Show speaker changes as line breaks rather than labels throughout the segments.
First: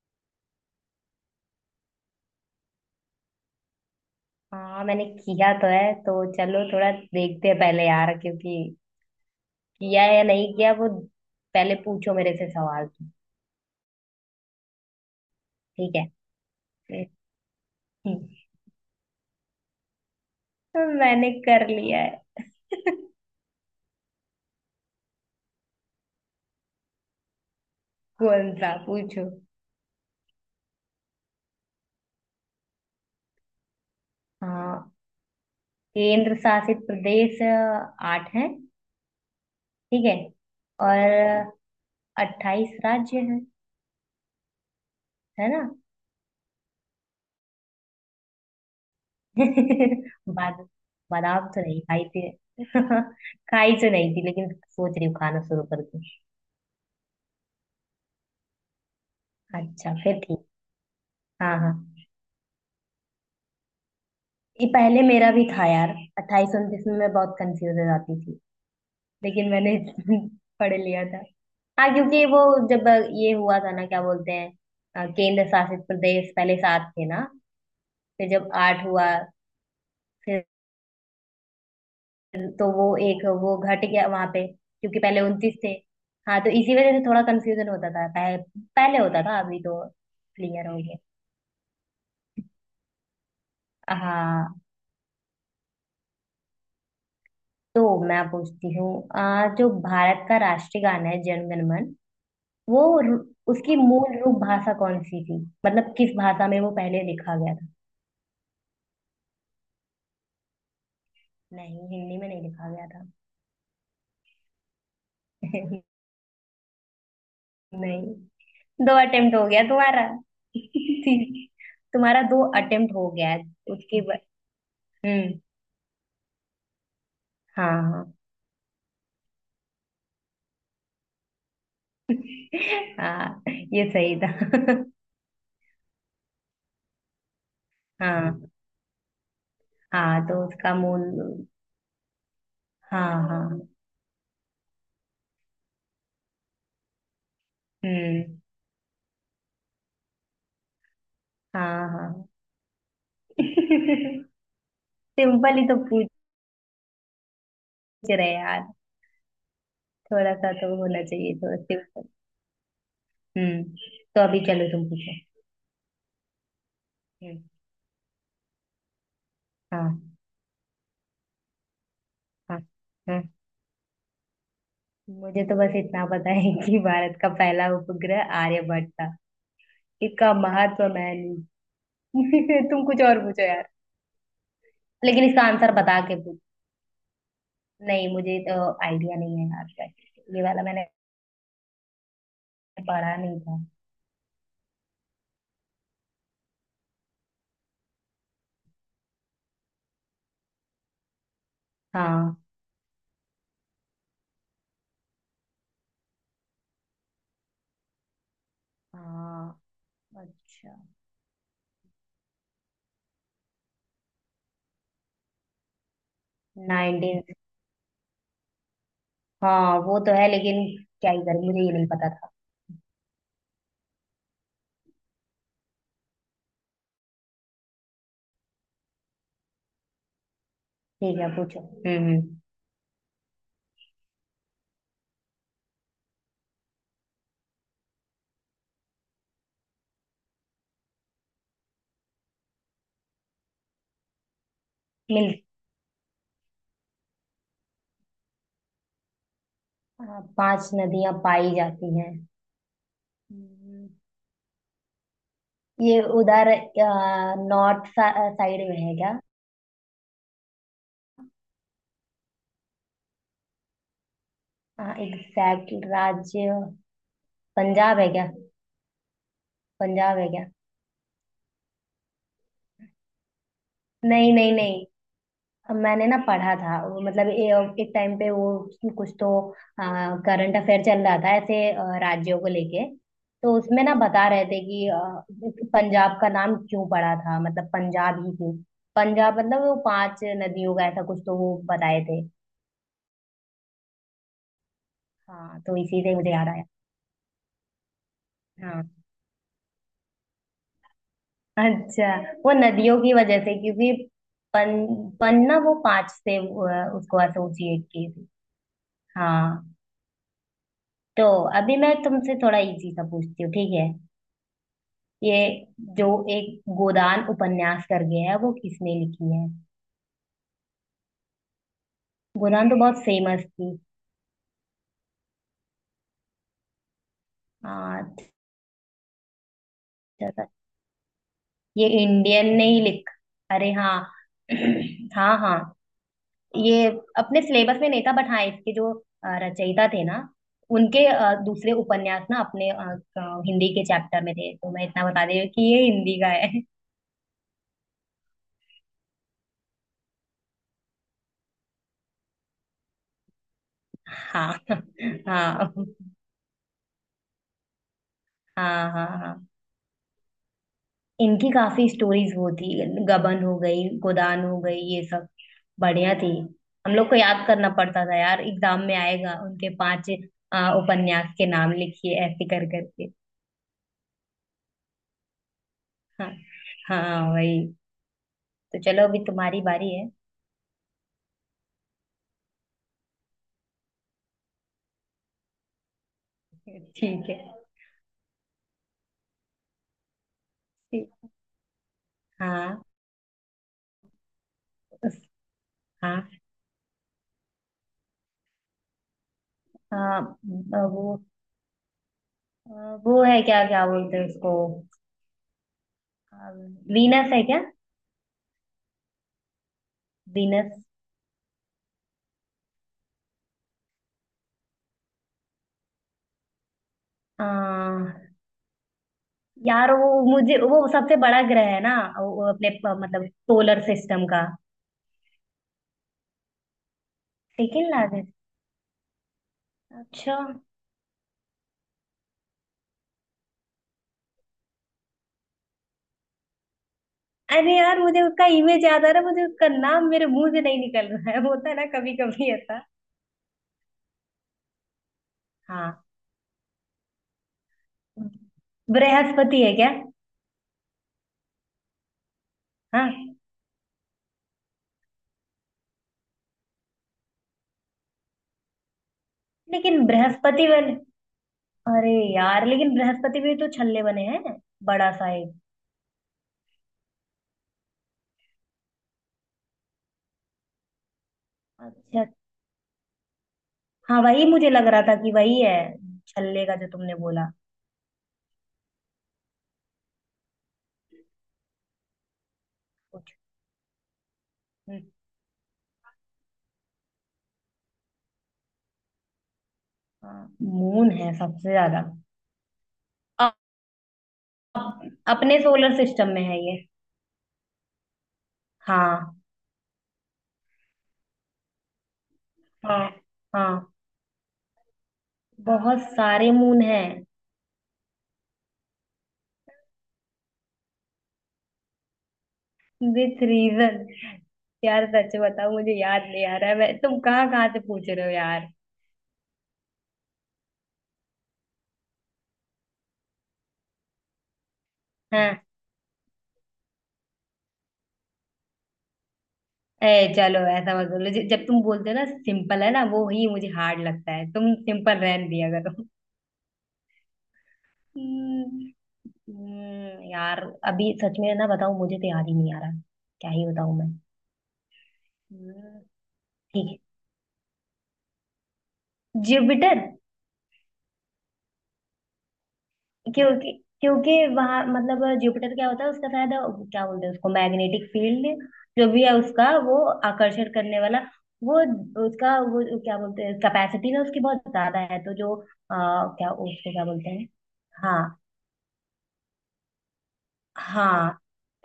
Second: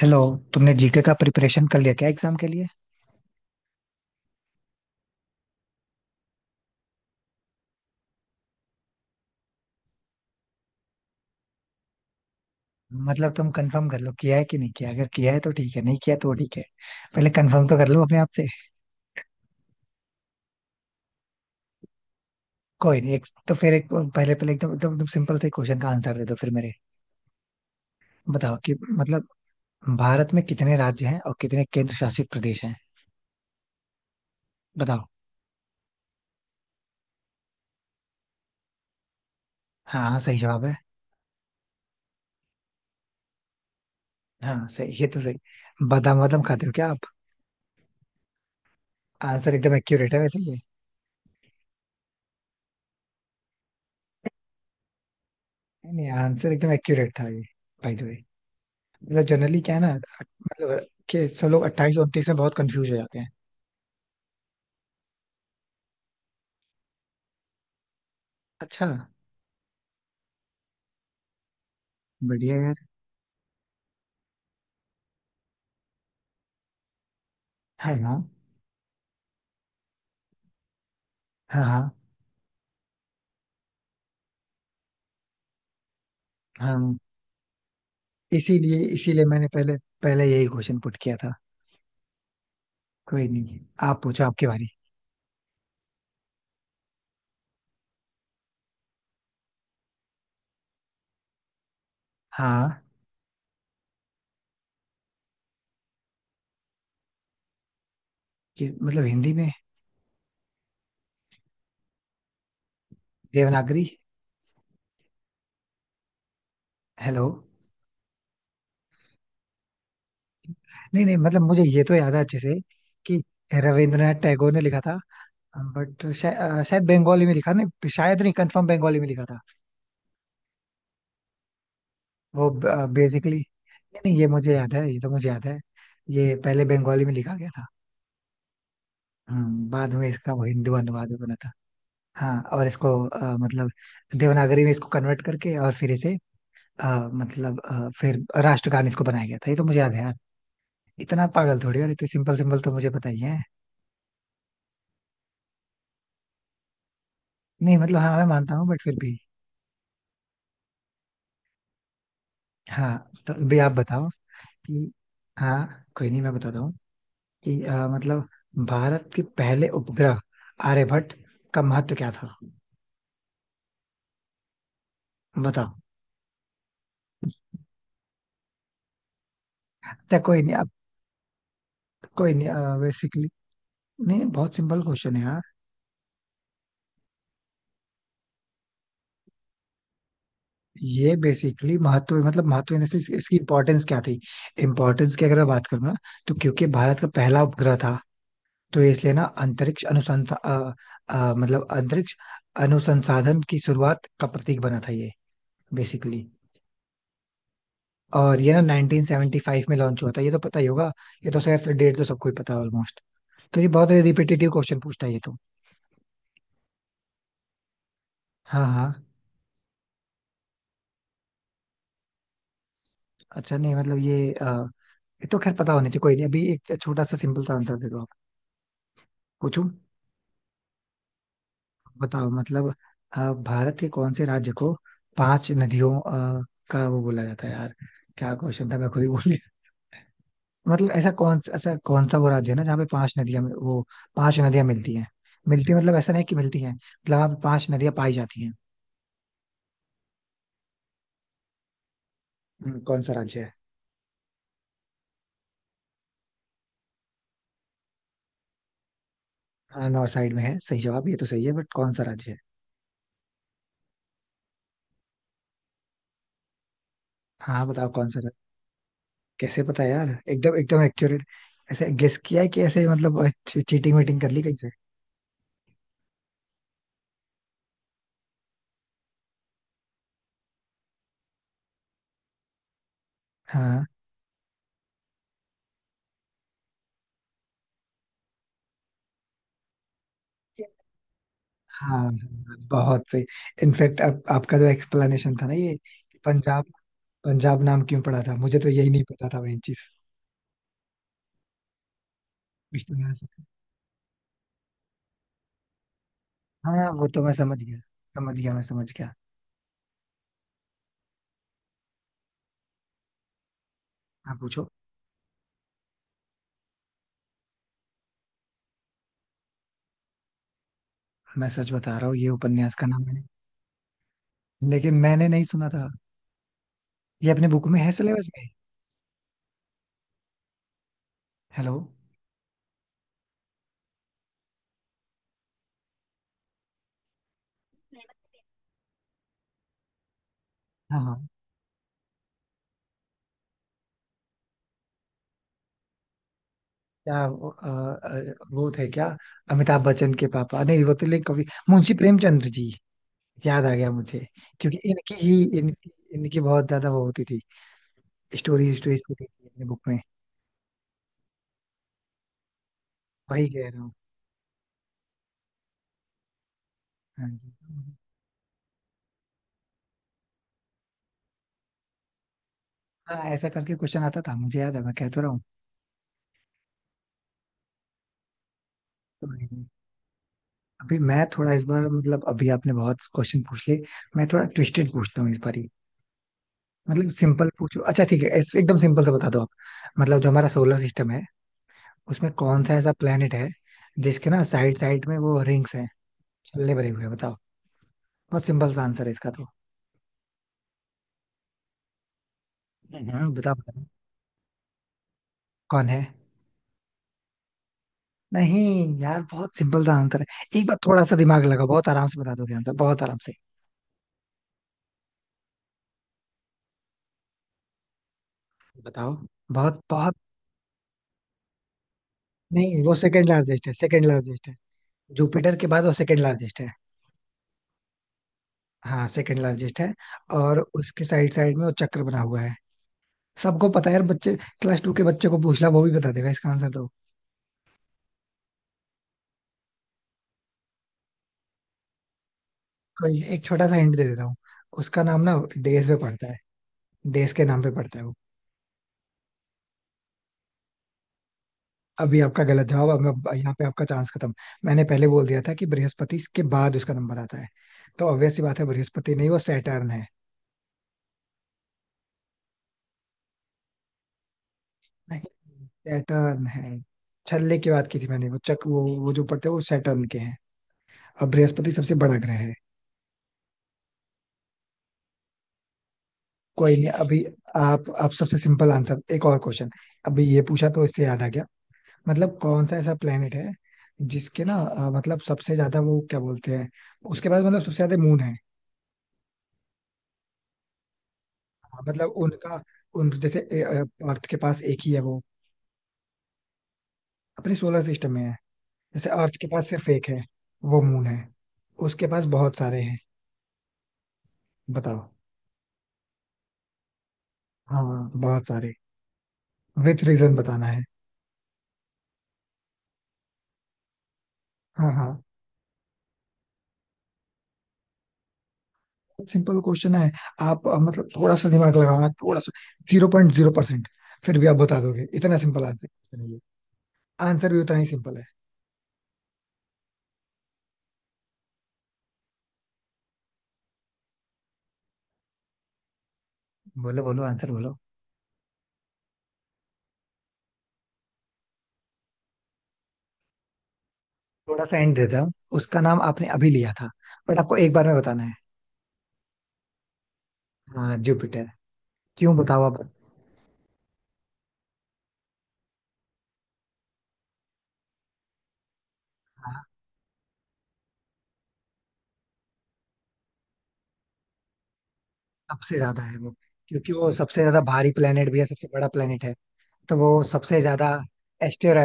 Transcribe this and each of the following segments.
Hello. तुमने GK का preparation कर लिया क्या एग्जाम के लिए?
हाँ, मैंने किया तो है, तो चलो थोड़ा देखते हैं पहले यार, क्योंकि किया है या नहीं किया वो पहले पूछो मेरे से सवाल तुम।
मतलब तुम कंफर्म कर लो किया है कि नहीं किया। अगर किया है तो ठीक है,
ठीक
नहीं किया तो ठीक है।
है।
पहले कंफर्म तो कर लो अपने आप से।
मैंने कर लिया है।
कोई नहीं। एक तो फिर एक पहले पहले एकदम एकदम एकदम सिंपल से क्वेश्चन का आंसर दे दो फिर मेरे।
कौन
बताओ
सा
कि मतलब
पूछो?
भारत में कितने राज्य हैं और कितने केंद्र शासित प्रदेश हैं।
हाँ।
बताओ।
केंद्र शासित प्रदेश आठ है। ठीक
हाँ हाँ,
है।
सही जवाब है।
और 28 राज्य हैं,
हाँ सही, ये तो
है ना?
सही। बादाम वादाम खाते हो क्या आप? आंसर एकदम एक्यूरेट है वैसे ये।
बाद बादाम तो नहीं खाई थी। खाई तो नहीं थी, लेकिन सोच रही हूँ खाना शुरू कर दूँ।
नहीं, आंसर एकदम एक्यूरेट था ये। बाय द वे, मतलब जनरली क्या है ना,
अच्छा, फिर ठीक।
मतलब कि सब
हाँ,
लोग 28
हाँ।
29 में बहुत कंफ्यूज हो जाते हैं।
ये पहले मेरा भी था यार। 28 29 में मैं बहुत कंफ्यूज हो जाती थी,
अच्छा।
लेकिन मैंने पढ़ लिया था। हाँ, क्योंकि वो
बढ़िया यार।
जब ये हुआ था ना, क्या बोलते हैं, केंद्र शासित प्रदेश पहले सात थे ना।
हाँ हाँ।
फिर जब आठ हुआ, फिर
हाँ हाँ।
तो वो एक वो घट गया वहां पे, क्योंकि पहले 29 थे। हाँ, तो इसी वजह
हाँ।
से थोड़ा कंफ्यूजन होता था पहले।
इसीलिए
पहले होता
इसीलिए
था,
मैंने
अभी
पहले,
तो
पहले यही
क्लियर हो
क्वेश्चन पुट
गया।
किया था। कोई नहीं। आप पूछो, आपकी
हाँ।
बारी।
तो मैं पूछती हूँ, जो भारत का राष्ट्रीय गाना है जन गण मन,
हाँ,
वो रु- उसकी मूल रूप भाषा कौन सी थी? मतलब किस भाषा में वो पहले लिखा गया था?
कि मतलब हिंदी में।
नहीं, हिंदी में नहीं लिखा गया था।
देवनागरी। हेलो।
नहीं, दो अटेम्प्ट हो गया तुम्हारा।
नहीं नहीं, मतलब
ठीक।
मुझे ये तो याद है
तुम्हारा
अच्छे
दो
से
अटेम्प्ट हो
कि
गया है उसके बाद।
रविंद्रनाथ टैगोर ने लिखा था।
हम्म।
बट शायद बंगाली में लिखा,
हाँ,
नहीं
हाँ।
शायद, नहीं कंफर्म, बंगाली में लिखा था वो। बेसिकली
हाँ, ये
नहीं
सही
नहीं, ये
था।
मुझे याद है, ये तो मुझे याद है। ये पहले बंगाली में लिखा गया था।
हाँ,
बाद में
हाँ,
इसका वो
तो
हिंदी
उसका
अनुवाद भी बना
मूल।
था। हाँ और इसको
हाँ, हाँ।
मतलब देवनागरी में इसको कन्वर्ट करके और फिर इसे अ, मतलब फिर
हम्म।
राष्ट्रगान इसको बनाया गया था। ये तो मुझे याद है यार। इतना पागल थोड़ी
हाँ,
यार, इतने
हाँ।
सिंपल सिंपल तो मुझे पता ही है।
सिंपल ही तो पूछ
नहीं मतलब हाँ, मैं
रहे हैं
मानता
यार।
हूँ बट फिर भी।
थोड़ा सा तो होना चाहिए थोड़ा।
हाँ, तो भी
हम्म
आप बताओ
तो अभी चलो तुम
कि।
पूछो।
हाँ कोई नहीं, मैं बता रहा हूँ
हम्म।
कि मतलब भारत के पहले
हाँ,
उपग्रह आर्यभट्ट का महत्व क्या था।
हाँ। हाँ, मुझे तो
बताओ।
बस इतना पता है कि भारत का पहला उपग्रह आर्यभट्ट था।
अच्छा,
इसका
कोई नहीं अब।
महत्व मैं
कोई
नहीं।
नहीं
तुम कुछ और
बेसिकली।
पूछो यार।
नहीं, बहुत सिंपल क्वेश्चन है
लेकिन
यार।
इसका आंसर बता के पूछ। नहीं, मुझे तो आइडिया नहीं है यार। ये वाला मैंने
ये बेसिकली महत्व मतलब महत्व इन इसकी
पढ़ा
इसकी
नहीं था।
इम्पोर्टेंस क्या थी। इम्पोर्टेंस की अगर मैं बात करूँ ना, तो क्योंकि भारत का पहला उपग्रह था तो इसलिए ना अंतरिक्ष अनुसंधान, मतलब अंतरिक्ष
हाँ,
अनुसंसाधन की शुरुआत का प्रतीक बना था ये बेसिकली। और ये ना
हाँ।
1975 में लॉन्च हुआ था, ये तो पता ही
अच्छा।
होगा। ये तो शायद डेट तो सबको ही पता है ऑलमोस्ट, क्योंकि बहुत रिपीटेटिव क्वेश्चन पूछता है ये तो।
19।
हाँ हाँ।
हाँ, वो तो है लेकिन क्या ही करें, मुझे ये नहीं पता था।
अच्छा नहीं, मतलब ये तो खैर पता होनी चाहिए। कोई नहीं, अभी एक छोटा सा सिंपल सा आंसर दे दो आप। पूछूं।
ठीक है, पूछो। हम्म।
बताओ
हम्म।
मतलब भारत के कौन से राज्य को पांच नदियों का वो बोला जाता है यार? क्या क्वेश्चन था मैं खुद ही भूल गया। मतलब ऐसा कौन सा वो राज्य है ना जहाँ पे पांच नदियां वो पांच नदियां मिलती हैं?
मिल
मिलती मतलब ऐसा नहीं कि मिलती हैं, मतलब वहाँ पे पांच नदियां पाई जाती हैं।
हाँ, पांच नदियां पाई जाती
कौन सा राज्य है?
हैं। ये उधर नॉर्थ साइड में है क्या?
हाँ नॉर्थ साइड में है, सही जवाब, ये तो सही है बट कौन सा राज्य है?
एग्जैक्ट राज्य।
हाँ बताओ
पंजाब है
कौन सा।
क्या?
कैसे पता यार,
पंजाब है क्या?
एकदम एकदम एक्यूरेट! ऐसे गेस किया है कि ऐसे मतलब चीटिंग वीटिंग कर
नहीं,
ली
नहीं,
कहीं से?
नहीं। अब मैंने ना पढ़ा था वो, मतलब एक टाइम पे वो, कुछ तो करंट अफेयर चल रहा था ऐसे राज्यों को लेके, तो उसमें
हाँ
ना बता रहे थे कि पंजाब का नाम क्यों पड़ा था, मतलब पंजाब ही क्यों। पंजाब मतलब वो पांच नदियों का, ऐसा कुछ तो वो
हाँ।
बताए थे।
हाँ, बहुत सही। इनफैक्ट अब आपका जो एक्सप्लेनेशन था ना
हाँ,
ये
तो इसी से
कि
मुझे याद आया।
पंजाब, पंजाब नाम क्यों पड़ा था, मुझे तो यही
हाँ।
नहीं पता था वही चीज।
अच्छा, वो नदियों की वजह से, क्योंकि पन, पन ना वो पांच से
हाँ हाँ, वो
उसको
तो मैं समझ गया,
एसोसिएट की थी।
समझ गया मैं, समझ गया।
हाँ। तो अभी मैं तुमसे थोड़ा इजी सा पूछती हूँ, ठीक है?
आप पूछो।
ये जो एक गोदान उपन्यास करके है, वो किसने लिखी है?
मैं सच बता रहा हूँ ये
गोदान
उपन्यास
तो
का नाम
बहुत
मैंने,
फेमस थी।
लेकिन मैंने नहीं सुना था। ये अपने बुक में है
हाँ,
सिलेबस में?
अच्छा था।
हेलो।
ये इंडियन नहीं लिख। अरे हाँ। हाँ, हाँ। ये अपने सिलेबस में नहीं था, बट हाँ, इसके जो रचयिता थे ना,
हाँ
उनके
हाँ।
दूसरे उपन्यास ना अपने, हिंदी के चैप्टर में थे, तो मैं इतना बता दे रही हूँ कि ये हिंदी का है।
क्या वो अ, अ, वो थे क्या अमिताभ बच्चन के पापा? नहीं वो तो, लेकिन कवि मुंशी प्रेमचंद्र जी, याद आ गया मुझे।
हाँ,
क्योंकि इनकी ही
हाँ,
इनकी इनकी बहुत ज्यादा वो होती थी, स्टोरी
हाँ।
स्टोरी
हाँ,
होती थी
हाँ,
अपने बुक में।
इनकी काफी स्टोरीज वो थी। गबन
वही
हो
कह रहा
गई,
हूँ।
गोदान हो गई, ये सब बढ़िया थी। हम लोग को
हाँ
याद
जी।
करना पड़ता था यार, एग्जाम में आएगा उनके पांच उपन्यास के नाम लिखिए, ऐसे कर करके।
हाँ, ऐसा करके क्वेश्चन आता था, मुझे याद है, मैं कह तो रहा हूँ।
हाँ। हाँ, वही। तो चलो, अभी
तो
तुम्हारी बारी है।
अभी मैं थोड़ा इस बार, मतलब अभी आपने बहुत क्वेश्चन पूछ लिए, मैं थोड़ा ट्विस्टेड पूछता हूँ इस बार ही। मतलब
ठीक है।
सिंपल पूछो, अच्छा ठीक है, ऐसे एकदम सिंपल से बता दो आप। मतलब जो हमारा सोलर सिस्टम
ठीक।
है, उसमें कौन सा
हाँ।
ऐसा प्लेनेट है जिसके ना साइड साइड में
उस-
वो रिंग्स हैं,
हाँ,
छल्ले भरे हुए हैं? बताओ। बहुत सिंपल सा आंसर है इसका तो।
हाँ। वो अ, वो
हाँ
है,
बता
क्या
बता,
क्या बोलते हैं उसको?
कौन है?
वीनस है क्या?
नहीं यार, बहुत सिंपल सा आंसर है, एक
वीनस।
बार थोड़ा सा दिमाग लगाओ, बहुत आराम से बता दोगे आंसर, बहुत आराम से।
आ,
बताओ, बहुत
यार वो,
बहुत।
मुझे वो सबसे बड़ा ग्रह है ना वो, अपने
नहीं, वो
मतलब
सेकंड लार्जेस्ट है,
सोलर
सेकंड
सिस्टम का।
लार्जेस्ट है, जुपिटर के बाद वो सेकंड लार्जेस्ट है।
Second largest.
हाँ, सेकंड लार्जेस्ट है।
अच्छा।
और उसके साइड साइड में वो चक्र बना हुआ है। सबको पता है यार, बच्चे क्लास टू के बच्चे को पूछ ला, वो भी बता देगा इसका आंसर।
अरे यार, मुझे उसका इमेज याद आ रहा है, मुझे उसका नाम मेरे मुंह से नहीं निकल रहा है। होता है ना कभी कभी ऐसा।
कोई एक छोटा सा हिंट दे देता हूँ। उसका नाम ना देश पे
हाँ।
पड़ता है, देश के नाम पे पड़ता है वो।
बृहस्पति है क्या?
अभी आपका गलत जवाब अब।
हाँ,
यहाँ पे आपका चांस खत्म। मैंने पहले बोल दिया था कि बृहस्पति के बाद उसका नंबर आता है, तो ऑब्वियस सी बात है, बृहस्पति नहीं, वो सैटर्न
लेकिन
है।
बृहस्पति वाले। अरे यार, लेकिन बृहस्पति भी तो छल्ले बने हैं, बड़ा
नहीं,
सा एक।
सैटर्न है। छल्ले की बात की थी मैंने, वो चक वो जो पड़ते हैं वो सैटर्न के हैं। अब बृहस्पति सबसे बड़ा
अच्छा।
ग्रह है।
हाँ, वही मुझे लग रहा था कि वही है। छल्ले
कोई
का जो
नहीं
तुमने
अभी।
बोला।
आप सबसे सिंपल आंसर, एक और क्वेश्चन। अभी ये पूछा तो इससे याद आ गया, मतलब कौन सा ऐसा
कुछ।
प्लेनेट है जिसके ना
हम्म।
मतलब सबसे ज्यादा वो क्या बोलते हैं, उसके पास मतलब सबसे ज्यादा मून है?
हाँ, मून है सबसे
हाँ,
ज्यादा।
मतलब उनका, उन जैसे
अप,
अर्थ के पास एक ही है वो।
अपने सोलर सिस्टम में है ये।
अपने सोलर सिस्टम में है। जैसे अर्थ
हाँ,
के पास सिर्फ एक है, वो मून है। उसके पास बहुत सारे हैं।
हाँ, हाँ।
बताओ।
बहुत सारे मून हैं।
हाँ बहुत सारे। विथ रीजन बताना है।
With reason.
हाँ
यार
हाँ।
सच बताओ, मुझे याद नहीं आ रहा है। मैं तुम कहाँ कहाँ से पूछ रहे हो यार।
सिंपल क्वेश्चन है। आप मतलब थोड़ा सा दिमाग लगाना, थोड़ा सा जीरो पॉइंट जीरो परसेंट फिर भी आप बता दोगे, इतना सिंपल आंसर नहीं है, आंसर भी उतना ही सिंपल है।
ए चलो, ऐसा मत बोलो, जब तुम बोलते हो ना सिंपल है ना, वो ही मुझे हार्ड लगता है। तुम सिंपल रहन दिया करो।
बोलो बोलो, आंसर बोलो।
हम्म। यार अभी सच में ना बताऊं, मुझे तो याद ही नहीं आ रहा। क्या ही बताऊं मैं।
थोड़ा सा हिंट देता हूँ, उसका
हम्म।
नाम आपने अभी लिया
ठीक
था
है।
बट आपको एक बार में बताना है।
जुपिटर।
हाँ जुपिटर। क्यों बताओ आप।
क्योंकि क्योंकि वहां मतलब जुपिटर क्या होता है उसका, शायद क्या बोलते हैं उसको, मैग्नेटिक फील्ड जो भी है
हाँ
उसका, वो आकर्षण करने वाला वो, उसका वो क्या बोलते हैं, कैपेसिटी ना उसकी बहुत ज्यादा है, तो जो
सबसे ज्यादा है वो,
क्या
क्योंकि
उसको क्या
वो
बोलते
सबसे
हैं।
ज्यादा भारी
हाँ,
प्लेनेट भी है, सबसे बड़ा प्लेनेट है, तो वो सबसे ज्यादा
हाँ,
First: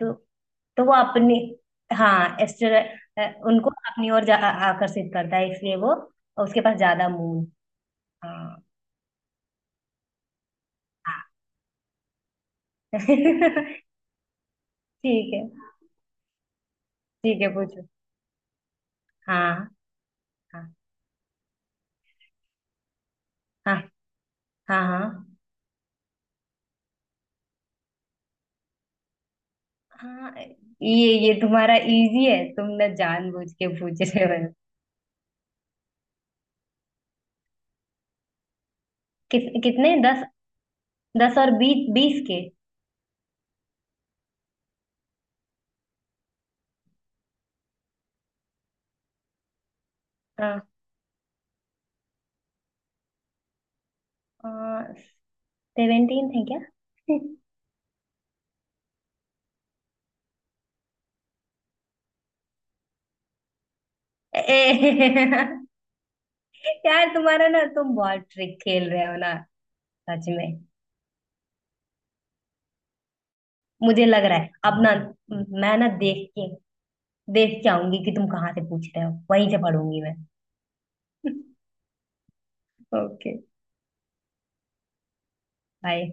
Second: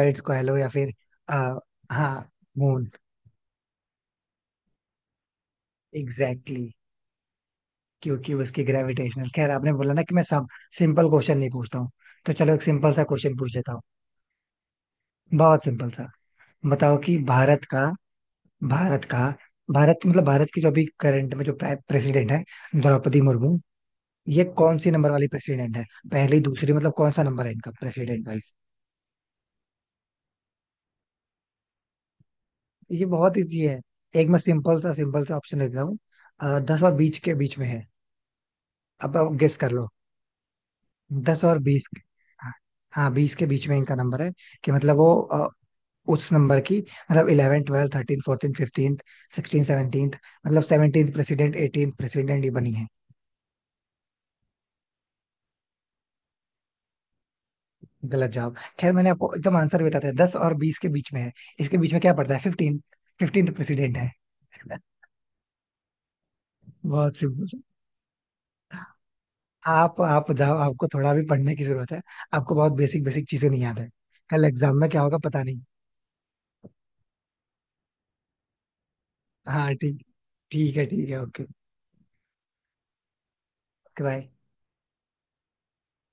तो
को कह लो या
तो
फिर,
वो अपनी।
आ, हाँ
हाँ, एस्टर,
मून।
उनको अपनी ओर आकर्षित करता है, इसलिए वो
एग्जैक्टली
उसके
exactly,
पास ज्यादा मून।
क्योंकि
हाँ।
उसकी ग्रेविटेशनल। खैर आपने बोला ना कि मैं सब सिंपल
हाँ
क्वेश्चन नहीं पूछता हूँ, तो चलो एक सिंपल सा क्वेश्चन पूछ लेता हूँ,
ठीक है।
बहुत सिंपल सा। बताओ कि
ठीक है,
भारत का
पूछो।
भारत का
हाँ,
भारत मतलब भारत की
हाँ,
जो अभी करंट में जो प्रेसिडेंट है, द्रौपदी मुर्मू,
हाँ,
ये कौन
हाँ,
सी
हाँ।
नंबर वाली प्रेसिडेंट है? पहली, दूसरी, मतलब कौन सा नंबर है इनका प्रेसिडेंट वाइज?
हाँ, ये तुम्हारा इजी है, तुम ना
ये बहुत
जानबूझ
इजी
के
है।
पूछ रहे
एक मैं
हो।
सिंपल सा ऑप्शन देता हूँ, 10 और 20 के बीच में है, अब आप
किस
गेस कर लो।
कितने? 10, 10
दस
और
और बीस
20,
के-
20 के।
हाँ हाँ, बीस के बीच में इनका नंबर है। कि मतलब वो उस नंबर की मतलब eleven twelfth thirteen fourteen fifteen sixteen seventeen, मतलब
हाँ।
सेवनटीन प्रेसिडेंट, एटीन प्रेसिडेंट ये बनी है?
17 है क्या?
गलत जवाब, खैर मैंने आपको एकदम आंसर बता दिया, दस और बीस के बीच में है, इसके बीच में क्या पड़ता है, फिफ्टीन, फिफ्टीन तो प्रेसिडेंट है।
ए, यार
बहुत
तुम्हारा
सिंपल।
ना, तुम बहुत ट्रिक खेल रहे हो ना।
आप
सच
आप
में।
जाओ, आपको थोड़ा भी पढ़ने की जरूरत है। आपको बहुत बेसिक बेसिक चीजें नहीं याद है,
मुझे लग रहा
कल
है
एग्जाम
अब
में
ना,
क्या होगा पता नहीं।
मैं ना देख के आऊंगी कि तुम कहाँ से पूछ रहे हो, वहीं से
हाँ
पढ़ूंगी
ठीक।
मैं।
ठीक है, ठीक है, ओके।
ओके।
बाय।
बाय।